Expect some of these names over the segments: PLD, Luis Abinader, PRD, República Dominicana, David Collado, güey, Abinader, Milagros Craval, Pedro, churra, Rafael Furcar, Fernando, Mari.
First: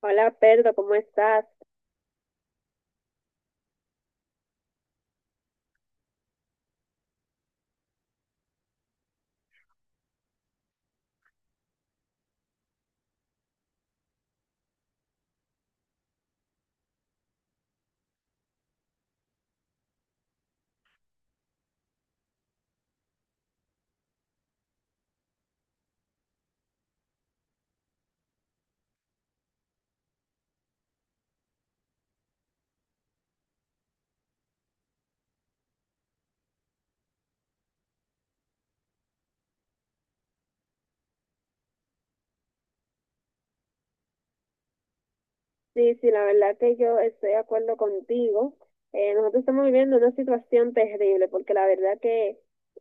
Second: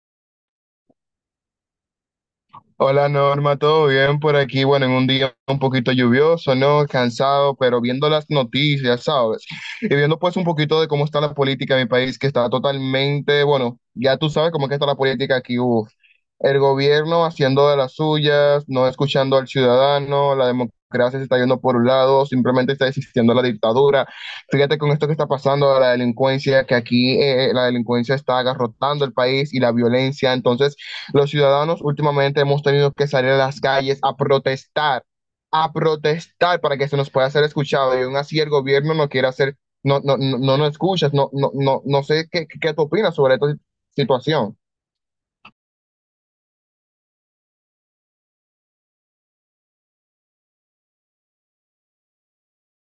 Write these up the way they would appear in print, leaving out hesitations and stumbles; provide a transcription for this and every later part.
Hola, Pedro, ¿cómo estás? Hola Norma, ¿todo bien por aquí? Bueno, en un día un poquito lluvioso, ¿no? Cansado, pero viendo las noticias, ¿sabes? Y viendo pues un poquito de cómo está la política en mi país, que está totalmente, bueno, ya tú sabes cómo es que está la política aquí, uf. El gobierno haciendo de las suyas, no escuchando al ciudadano, la democracia se está yendo por un lado, simplemente está existiendo la dictadura. Fíjate con esto que está pasando, la delincuencia, que aquí la delincuencia está agarrotando el país y la violencia, entonces... Los ciudadanos últimamente hemos tenido que salir a las calles a protestar para que se nos pueda ser escuchado. Y aún así el gobierno no quiere hacer, no, no, no, no nos escuchas, no, no, no, no sé qué, ¿qué tú opinas sobre esta situación? Sí, sí, la verdad que yo estoy de acuerdo contigo. Nosotros estamos viviendo una situación terrible porque la verdad que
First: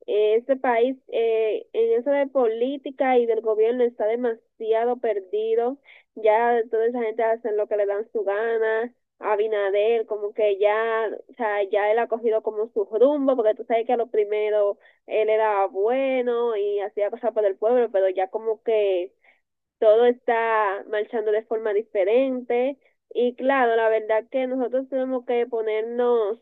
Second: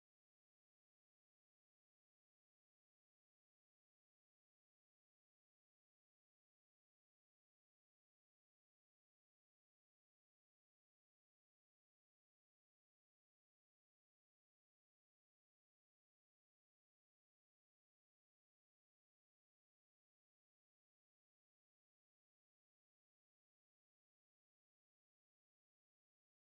este país en eso de política y del gobierno está demasiado perdido. Ya toda esa gente hace lo que le dan su gana. Abinader, como que ya, o sea, ya él ha cogido como su rumbo porque tú sabes que a lo primero él era bueno y hacía cosas por el pueblo, pero ya como que todo está marchando de forma diferente y claro, la verdad que nosotros tenemos que ponernos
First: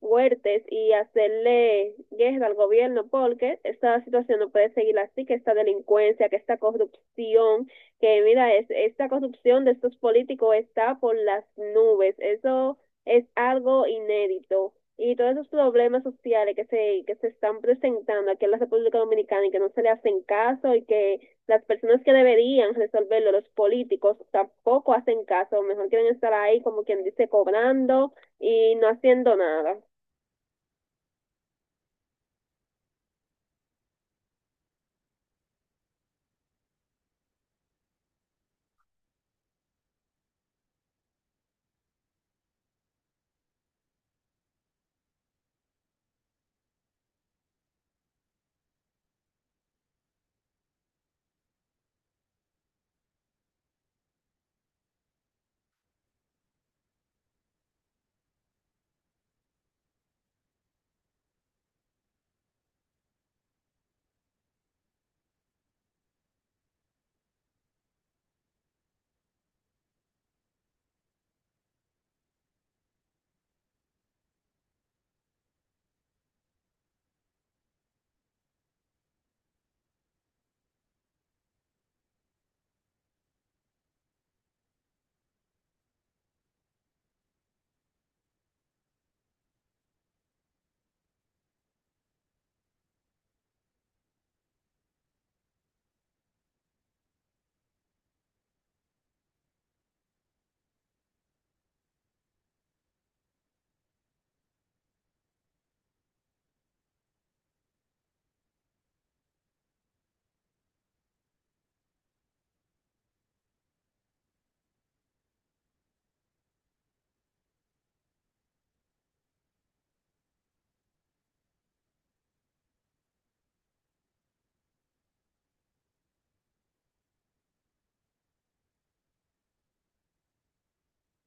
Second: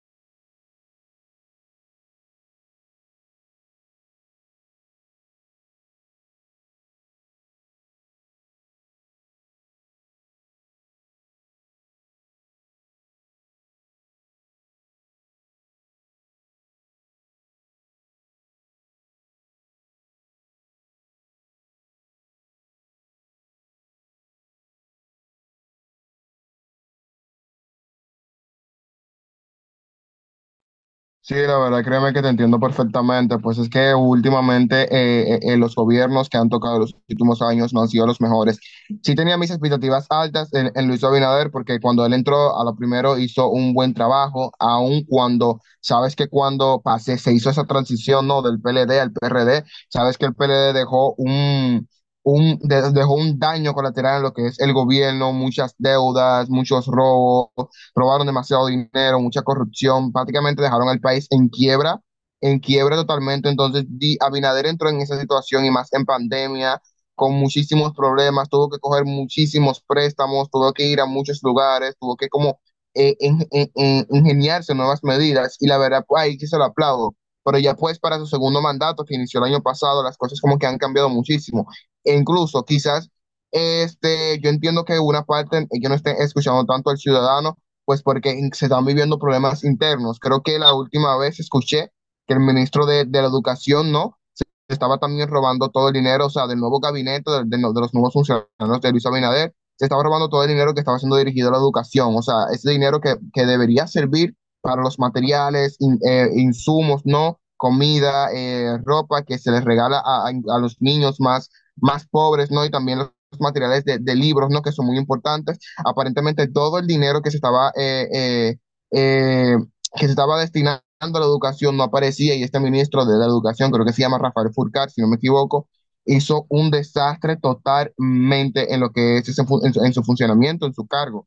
fuertes y hacerle guerra al gobierno porque esta situación no puede seguir así, que esta delincuencia, que esta corrupción, que mira, es, esta corrupción de estos políticos está por las nubes, eso es algo inédito. Y todos esos problemas sociales que se están presentando aquí en la República Dominicana y que no se le hacen caso y que las personas que deberían resolverlo, los políticos, tampoco hacen caso, mejor quieren estar ahí como quien dice cobrando y no haciendo nada. Sí, la verdad, créeme que te entiendo perfectamente, pues es que últimamente los gobiernos que han tocado los últimos años no han sido los mejores. Sí tenía mis expectativas altas en Luis Abinader porque cuando él entró a lo primero hizo un buen trabajo, aun cuando, sabes que cuando pasé, se hizo esa transición, ¿no? Del PLD al PRD, sabes que el PLD dejó dejó un daño colateral en lo que es el gobierno, muchas deudas, muchos robos robaron demasiado dinero, mucha corrupción, prácticamente dejaron al país en quiebra totalmente. Entonces, Abinader entró en esa situación y más en pandemia, con muchísimos problemas, tuvo que coger muchísimos préstamos, tuvo que ir a muchos lugares, tuvo que como ingeniarse nuevas medidas y la verdad, pues, ahí sí se lo aplaudo. Pero ya pues para su segundo mandato que inició el año pasado, las cosas como que han cambiado muchísimo. E incluso quizás este, yo entiendo que una parte, yo no esté escuchando tanto al ciudadano, pues porque se están viviendo problemas internos. Creo que la última vez escuché que el ministro de la Educación, ¿no? estaba también robando todo el dinero, o sea, del nuevo gabinete, no, de los nuevos funcionarios de Luis Abinader, se estaba robando todo el dinero que estaba siendo dirigido a la educación, o sea, ese dinero que debería servir para los materiales, insumos, ¿no? Comida, ropa que se les regala a los niños más, más pobres, ¿no? Y también los materiales de libros, ¿no? Que son muy importantes. Aparentemente todo el dinero eh, que se estaba destinando a la educación no aparecía y este ministro de la educación, creo que se llama Rafael Furcar, si no me equivoco, hizo un desastre totalmente en lo que es ese, en su funcionamiento, en su cargo.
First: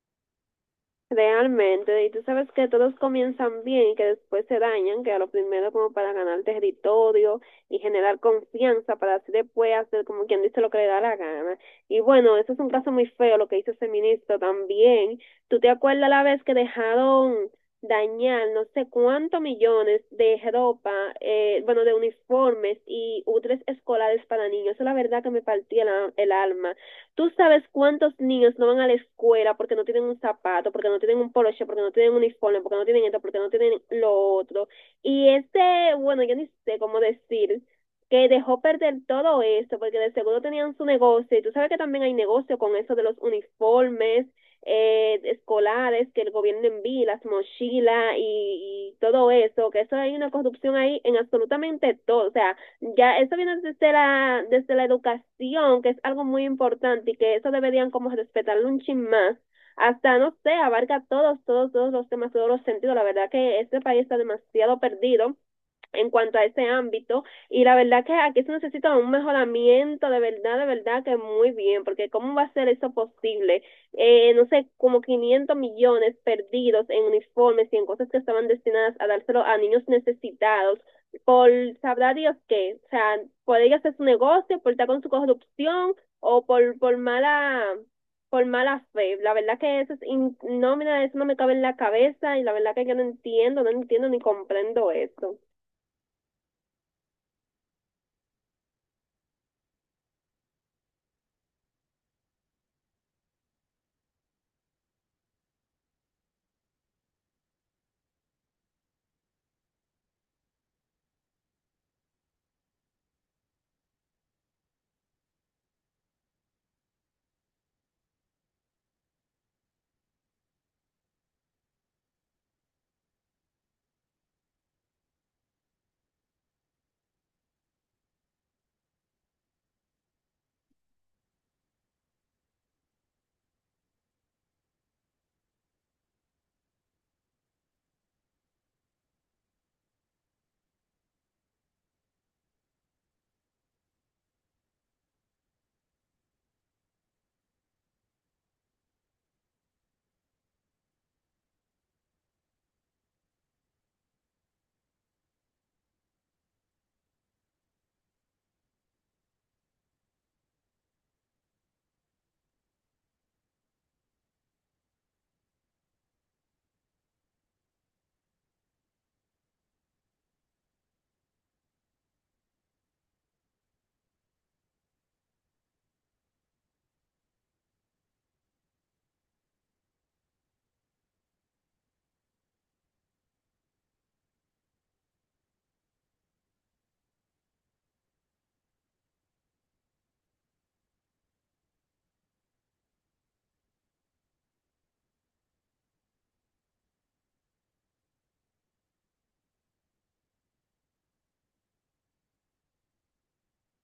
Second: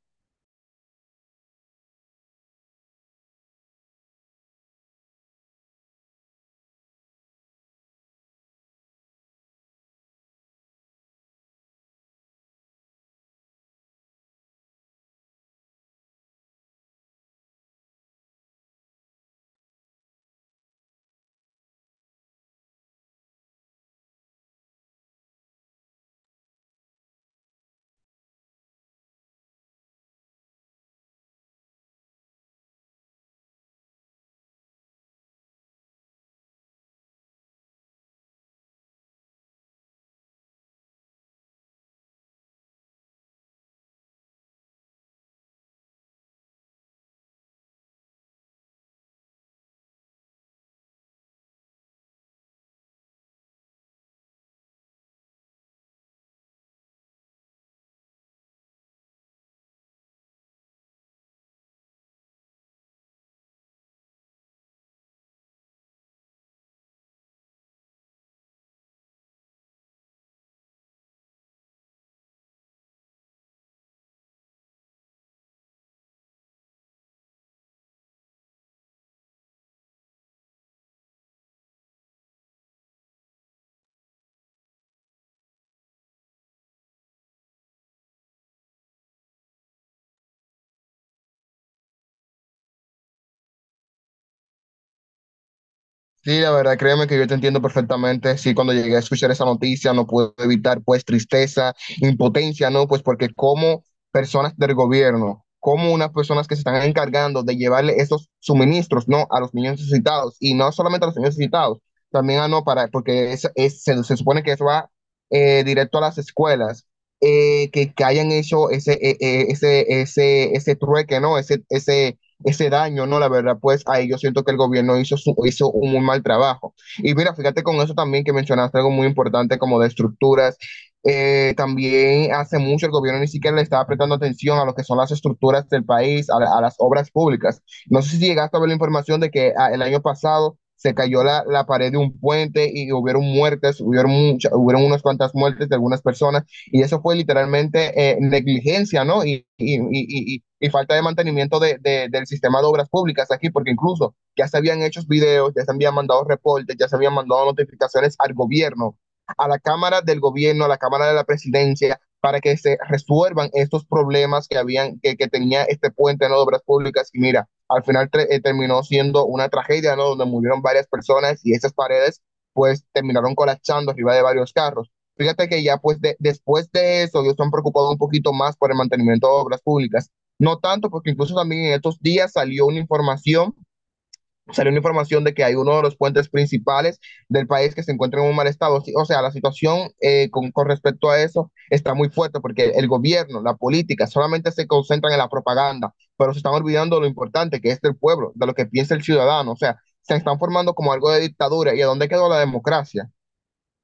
Realmente, y tú sabes que todos comienzan bien y que después se dañan, que a lo primero como para ganar territorio y generar confianza para así después hacer como quien dice lo que le da la gana. Y bueno, eso es un caso muy feo lo que hizo ese ministro también. ¿Tú te acuerdas la vez que dejaron dañar no sé cuántos millones de ropa, bueno, de uniformes y útiles escolares para niños? Eso la verdad que me partía la- el alma. Tú sabes cuántos niños no van a la escuela porque no tienen un zapato, porque no tienen un poloche, porque no tienen un uniforme, porque no tienen esto, porque no tienen lo otro. Y este, bueno, yo ni sé cómo decir que dejó perder todo esto, porque de seguro tenían su negocio, y tú sabes que también hay negocio con eso de los uniformes escolares que el gobierno envía, las mochilas y todo eso, que eso hay una corrupción ahí en absolutamente todo, o sea, ya eso viene desde la educación, que es algo muy importante y que eso deberían como respetarlo un chin más. Hasta, no sé, abarca todos, todos, todos los temas, todos los sentidos. La verdad que este país está demasiado perdido en cuanto a ese ámbito. Y la verdad que aquí se necesita un mejoramiento, de verdad que muy bien, porque ¿cómo va a ser eso posible? No sé, como 500 millones perdidos en uniformes y en cosas que estaban destinadas a dárselo a niños necesitados por sabrá Dios qué, o sea, por ella hacer su negocio, por estar con su corrupción o por mala fe. La verdad que eso es in, no, mira, eso no me cabe en la cabeza y la verdad que yo no entiendo, no entiendo ni comprendo eso. Sí, la verdad, créeme que yo te entiendo perfectamente. Sí, cuando llegué a escuchar esa noticia no pude evitar pues tristeza, impotencia, ¿no? Pues porque como personas del gobierno, como unas personas que se están encargando de llevarle estos suministros, ¿no? A los niños necesitados y no solamente a los niños necesitados, también a no para, porque es, se supone que eso va directo a las escuelas, que hayan hecho ese, ese trueque, ¿no? Ese daño, ¿no? La verdad, pues ahí yo siento que el gobierno hizo un muy mal trabajo. Y mira, fíjate con eso también que mencionaste algo muy importante como de estructuras. También hace mucho el gobierno ni siquiera le estaba prestando atención a lo que son las estructuras del país, a las obras públicas. No sé si llegaste a ver la información de que ah, el año pasado se cayó la pared de un puente y hubieron muertes, hubieron unas cuantas muertes de algunas personas. Y eso fue literalmente negligencia, ¿no? Y falta de mantenimiento del sistema de obras públicas aquí, porque incluso ya se habían hecho videos, ya se habían mandado reportes, ya se habían mandado notificaciones al gobierno, a la Cámara del Gobierno, a la Cámara de la Presidencia, para que se resuelvan estos problemas que habían que tenía este puente en ¿no? de obras públicas y mira al final terminó siendo una tragedia no donde murieron varias personas y esas paredes pues terminaron colapsando arriba de varios carros. Fíjate que ya pues después de eso ellos se han preocupado un poquito más por el mantenimiento de obras públicas. No tanto porque incluso también en estos días salió una información de que hay uno de los puentes principales del país que se encuentra en un mal estado. Sí, o sea, la situación con respecto a eso está muy fuerte porque el gobierno, la política, solamente se concentran en la propaganda, pero se están olvidando de lo importante que es del pueblo, de lo que piensa el ciudadano. O sea, se están formando como algo de dictadura. ¿Y a dónde quedó la democracia?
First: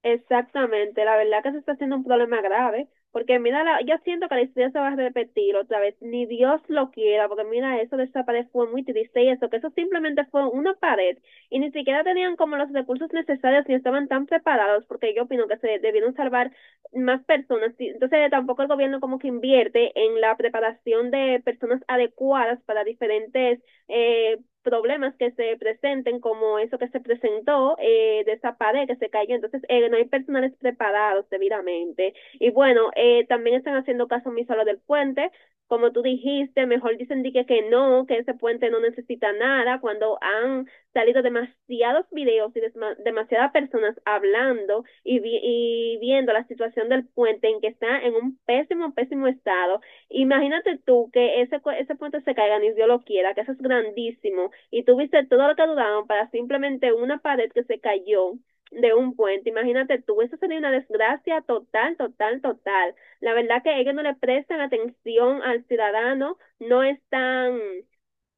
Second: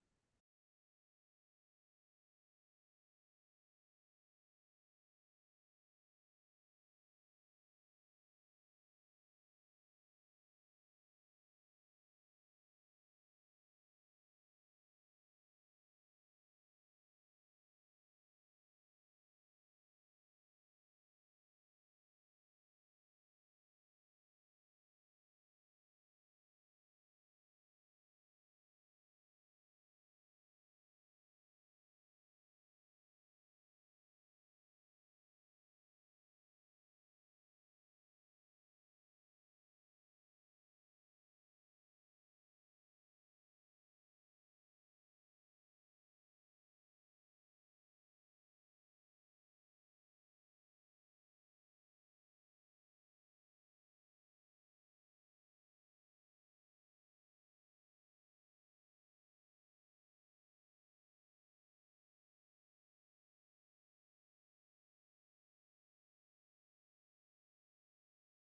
Exactamente, la verdad que se está haciendo un problema grave, porque mira, la- yo siento que la historia se va a repetir otra vez, ni Dios lo quiera, porque mira, eso de esa pared fue muy triste y eso, que eso simplemente fue una pared y ni siquiera tenían como los recursos necesarios ni estaban tan preparados, porque yo opino que se debieron salvar más personas, y entonces tampoco el gobierno como que invierte en la preparación de personas adecuadas para diferentes eh, problemas que se presenten, como eso que se presentó, de esa pared que se cayó. Entonces, no hay personales preparados debidamente. Y bueno, también están haciendo caso omiso a lo del puente. Como tú dijiste, mejor dicen que no, que ese puente no necesita nada, cuando han salido demasiados videos y demasiadas personas hablando y, vi y viendo la situación del puente en que está en un pésimo, pésimo estado. Imagínate tú que ese puente se caiga, ni Dios lo quiera, que eso es grandísimo, y tú viste todo lo que dudaron para simplemente una pared que se cayó de un puente. Imagínate tú, eso sería una desgracia total, total, total. La verdad que ellos no le prestan atención al ciudadano, no están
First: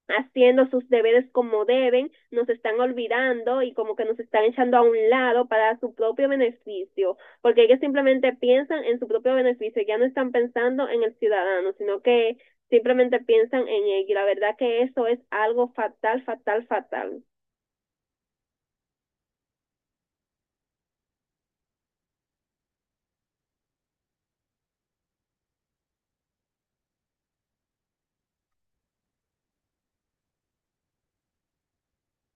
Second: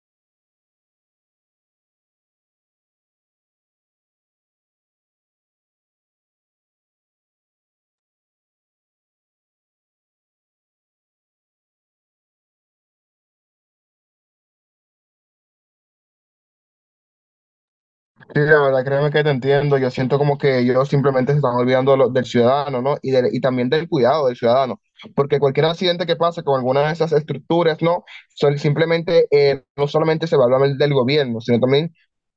haciendo sus deberes como deben, nos están olvidando y como que nos están echando a un lado para su propio beneficio, porque ellos simplemente piensan en su propio beneficio, ya no están pensando en el ciudadano, sino que simplemente piensan en ello. Y la verdad que eso es algo fatal, fatal, fatal. Sí, la verdad, créeme que te entiendo. Yo siento como que ellos simplemente se están olvidando de del ciudadano, ¿no? Y también del cuidado del ciudadano. Porque cualquier accidente que pase con alguna de esas estructuras, ¿no? Son simplemente, no solamente se va a hablar del gobierno, sino también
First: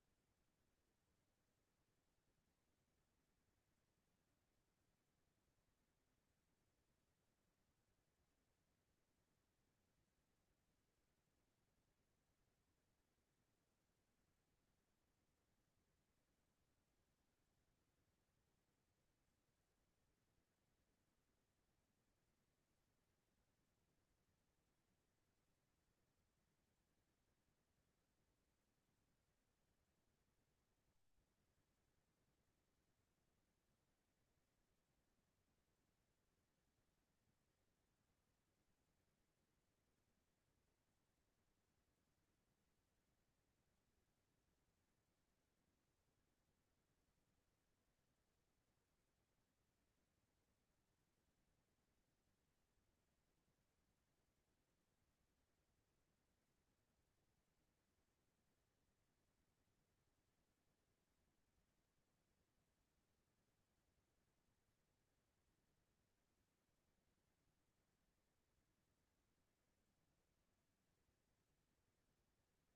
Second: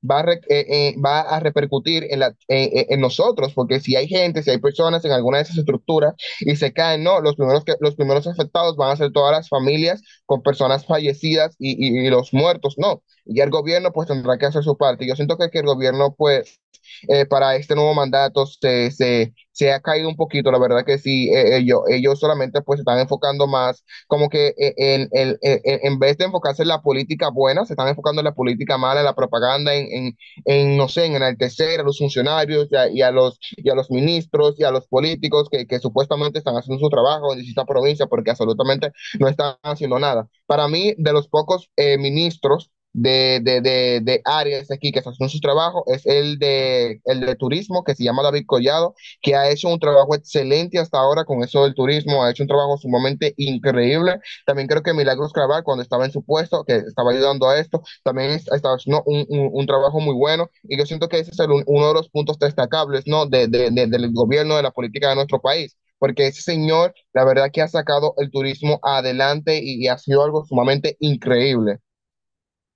va a repercutir en nosotros. Porque si hay gente, si hay personas en alguna de esas estructuras y se caen, ¿no? Los primeros afectados van a ser todas las familias con personas fallecidas y los muertos, ¿no? Y el gobierno pues tendrá que hacer su parte. Yo siento que el gobierno pues para este nuevo mandato ha caído un poquito, la verdad que sí, ellos solamente pues se están enfocando más como que vez de enfocarse en la política buena, se están enfocando en la política mala, en la propaganda, en no sé, en enaltecer a los funcionarios y a los ministros y a los políticos que supuestamente están haciendo su trabajo en distintas provincias porque absolutamente no están haciendo nada. Para mí, de los pocos ministros, de áreas aquí que hacen su trabajo es el de turismo, que se llama David Collado, que ha hecho un trabajo excelente hasta ahora con eso del turismo, ha hecho un trabajo sumamente increíble. También creo que Milagros Craval, cuando estaba en su puesto, que estaba ayudando a esto, también estaba haciendo un trabajo muy bueno. Y yo siento que ese es el uno de los puntos destacables, ¿no? Del gobierno, de la política de nuestro país. Porque ese señor, la verdad que ha sacado el turismo adelante y ha sido algo sumamente increíble.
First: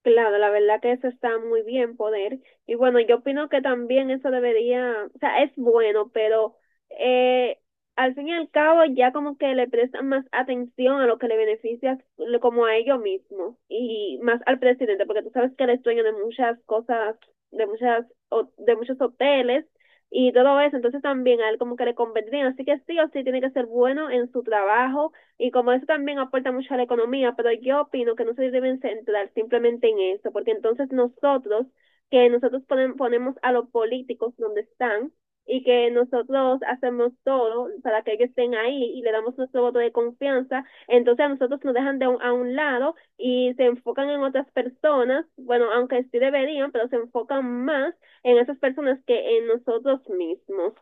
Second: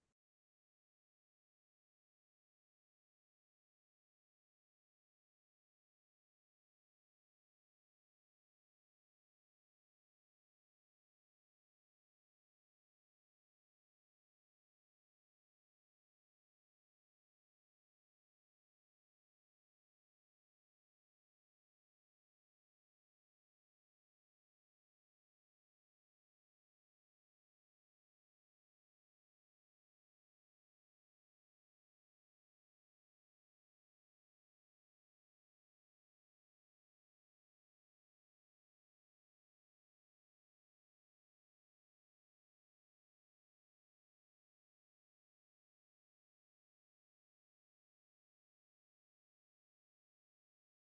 Claro, la verdad que eso está muy bien poder. Y bueno, yo opino que también eso debería, o sea, es bueno, pero eh, al fin y al cabo ya como que le prestan más atención a lo que le beneficia le- como a ellos mismos y más al presidente, porque tú sabes que él es dueño de muchas cosas, de muchas, ho- de muchos hoteles y todo eso, entonces también a él como que le convendría. Así que sí o sí tiene que ser bueno en su trabajo y como eso también aporta mucho a la economía, pero yo opino que no se deben centrar simplemente en eso, porque entonces nosotros, que nosotros ponen- ponemos a los políticos donde están y que nosotros hacemos todo para que ellos estén ahí y le damos nuestro voto de confianza, entonces a nosotros nos dejan de un- a un lado y se enfocan en otras personas, bueno, aunque sí deberían, pero se enfocan más en esas personas que en nosotros mismos.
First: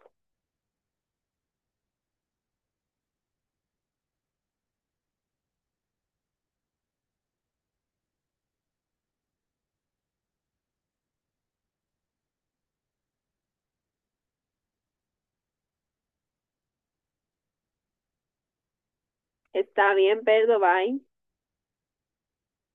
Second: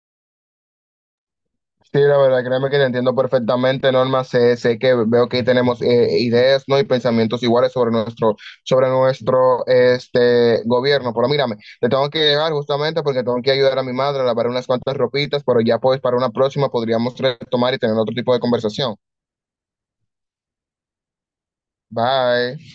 Sí, la verdad, créeme que te entiendo perfectamente, Norma. Sé que veo que tenemos ideas, ¿no? y pensamientos iguales sobre nuestro este, gobierno. Pero mírame, te tengo que dejar justamente porque tengo que ayudar a mi madre a lavar unas cuantas ropitas, pero ya pues para una próxima podríamos retomar y tener otro tipo de conversación. Está bien, Pedro, bye. Bye.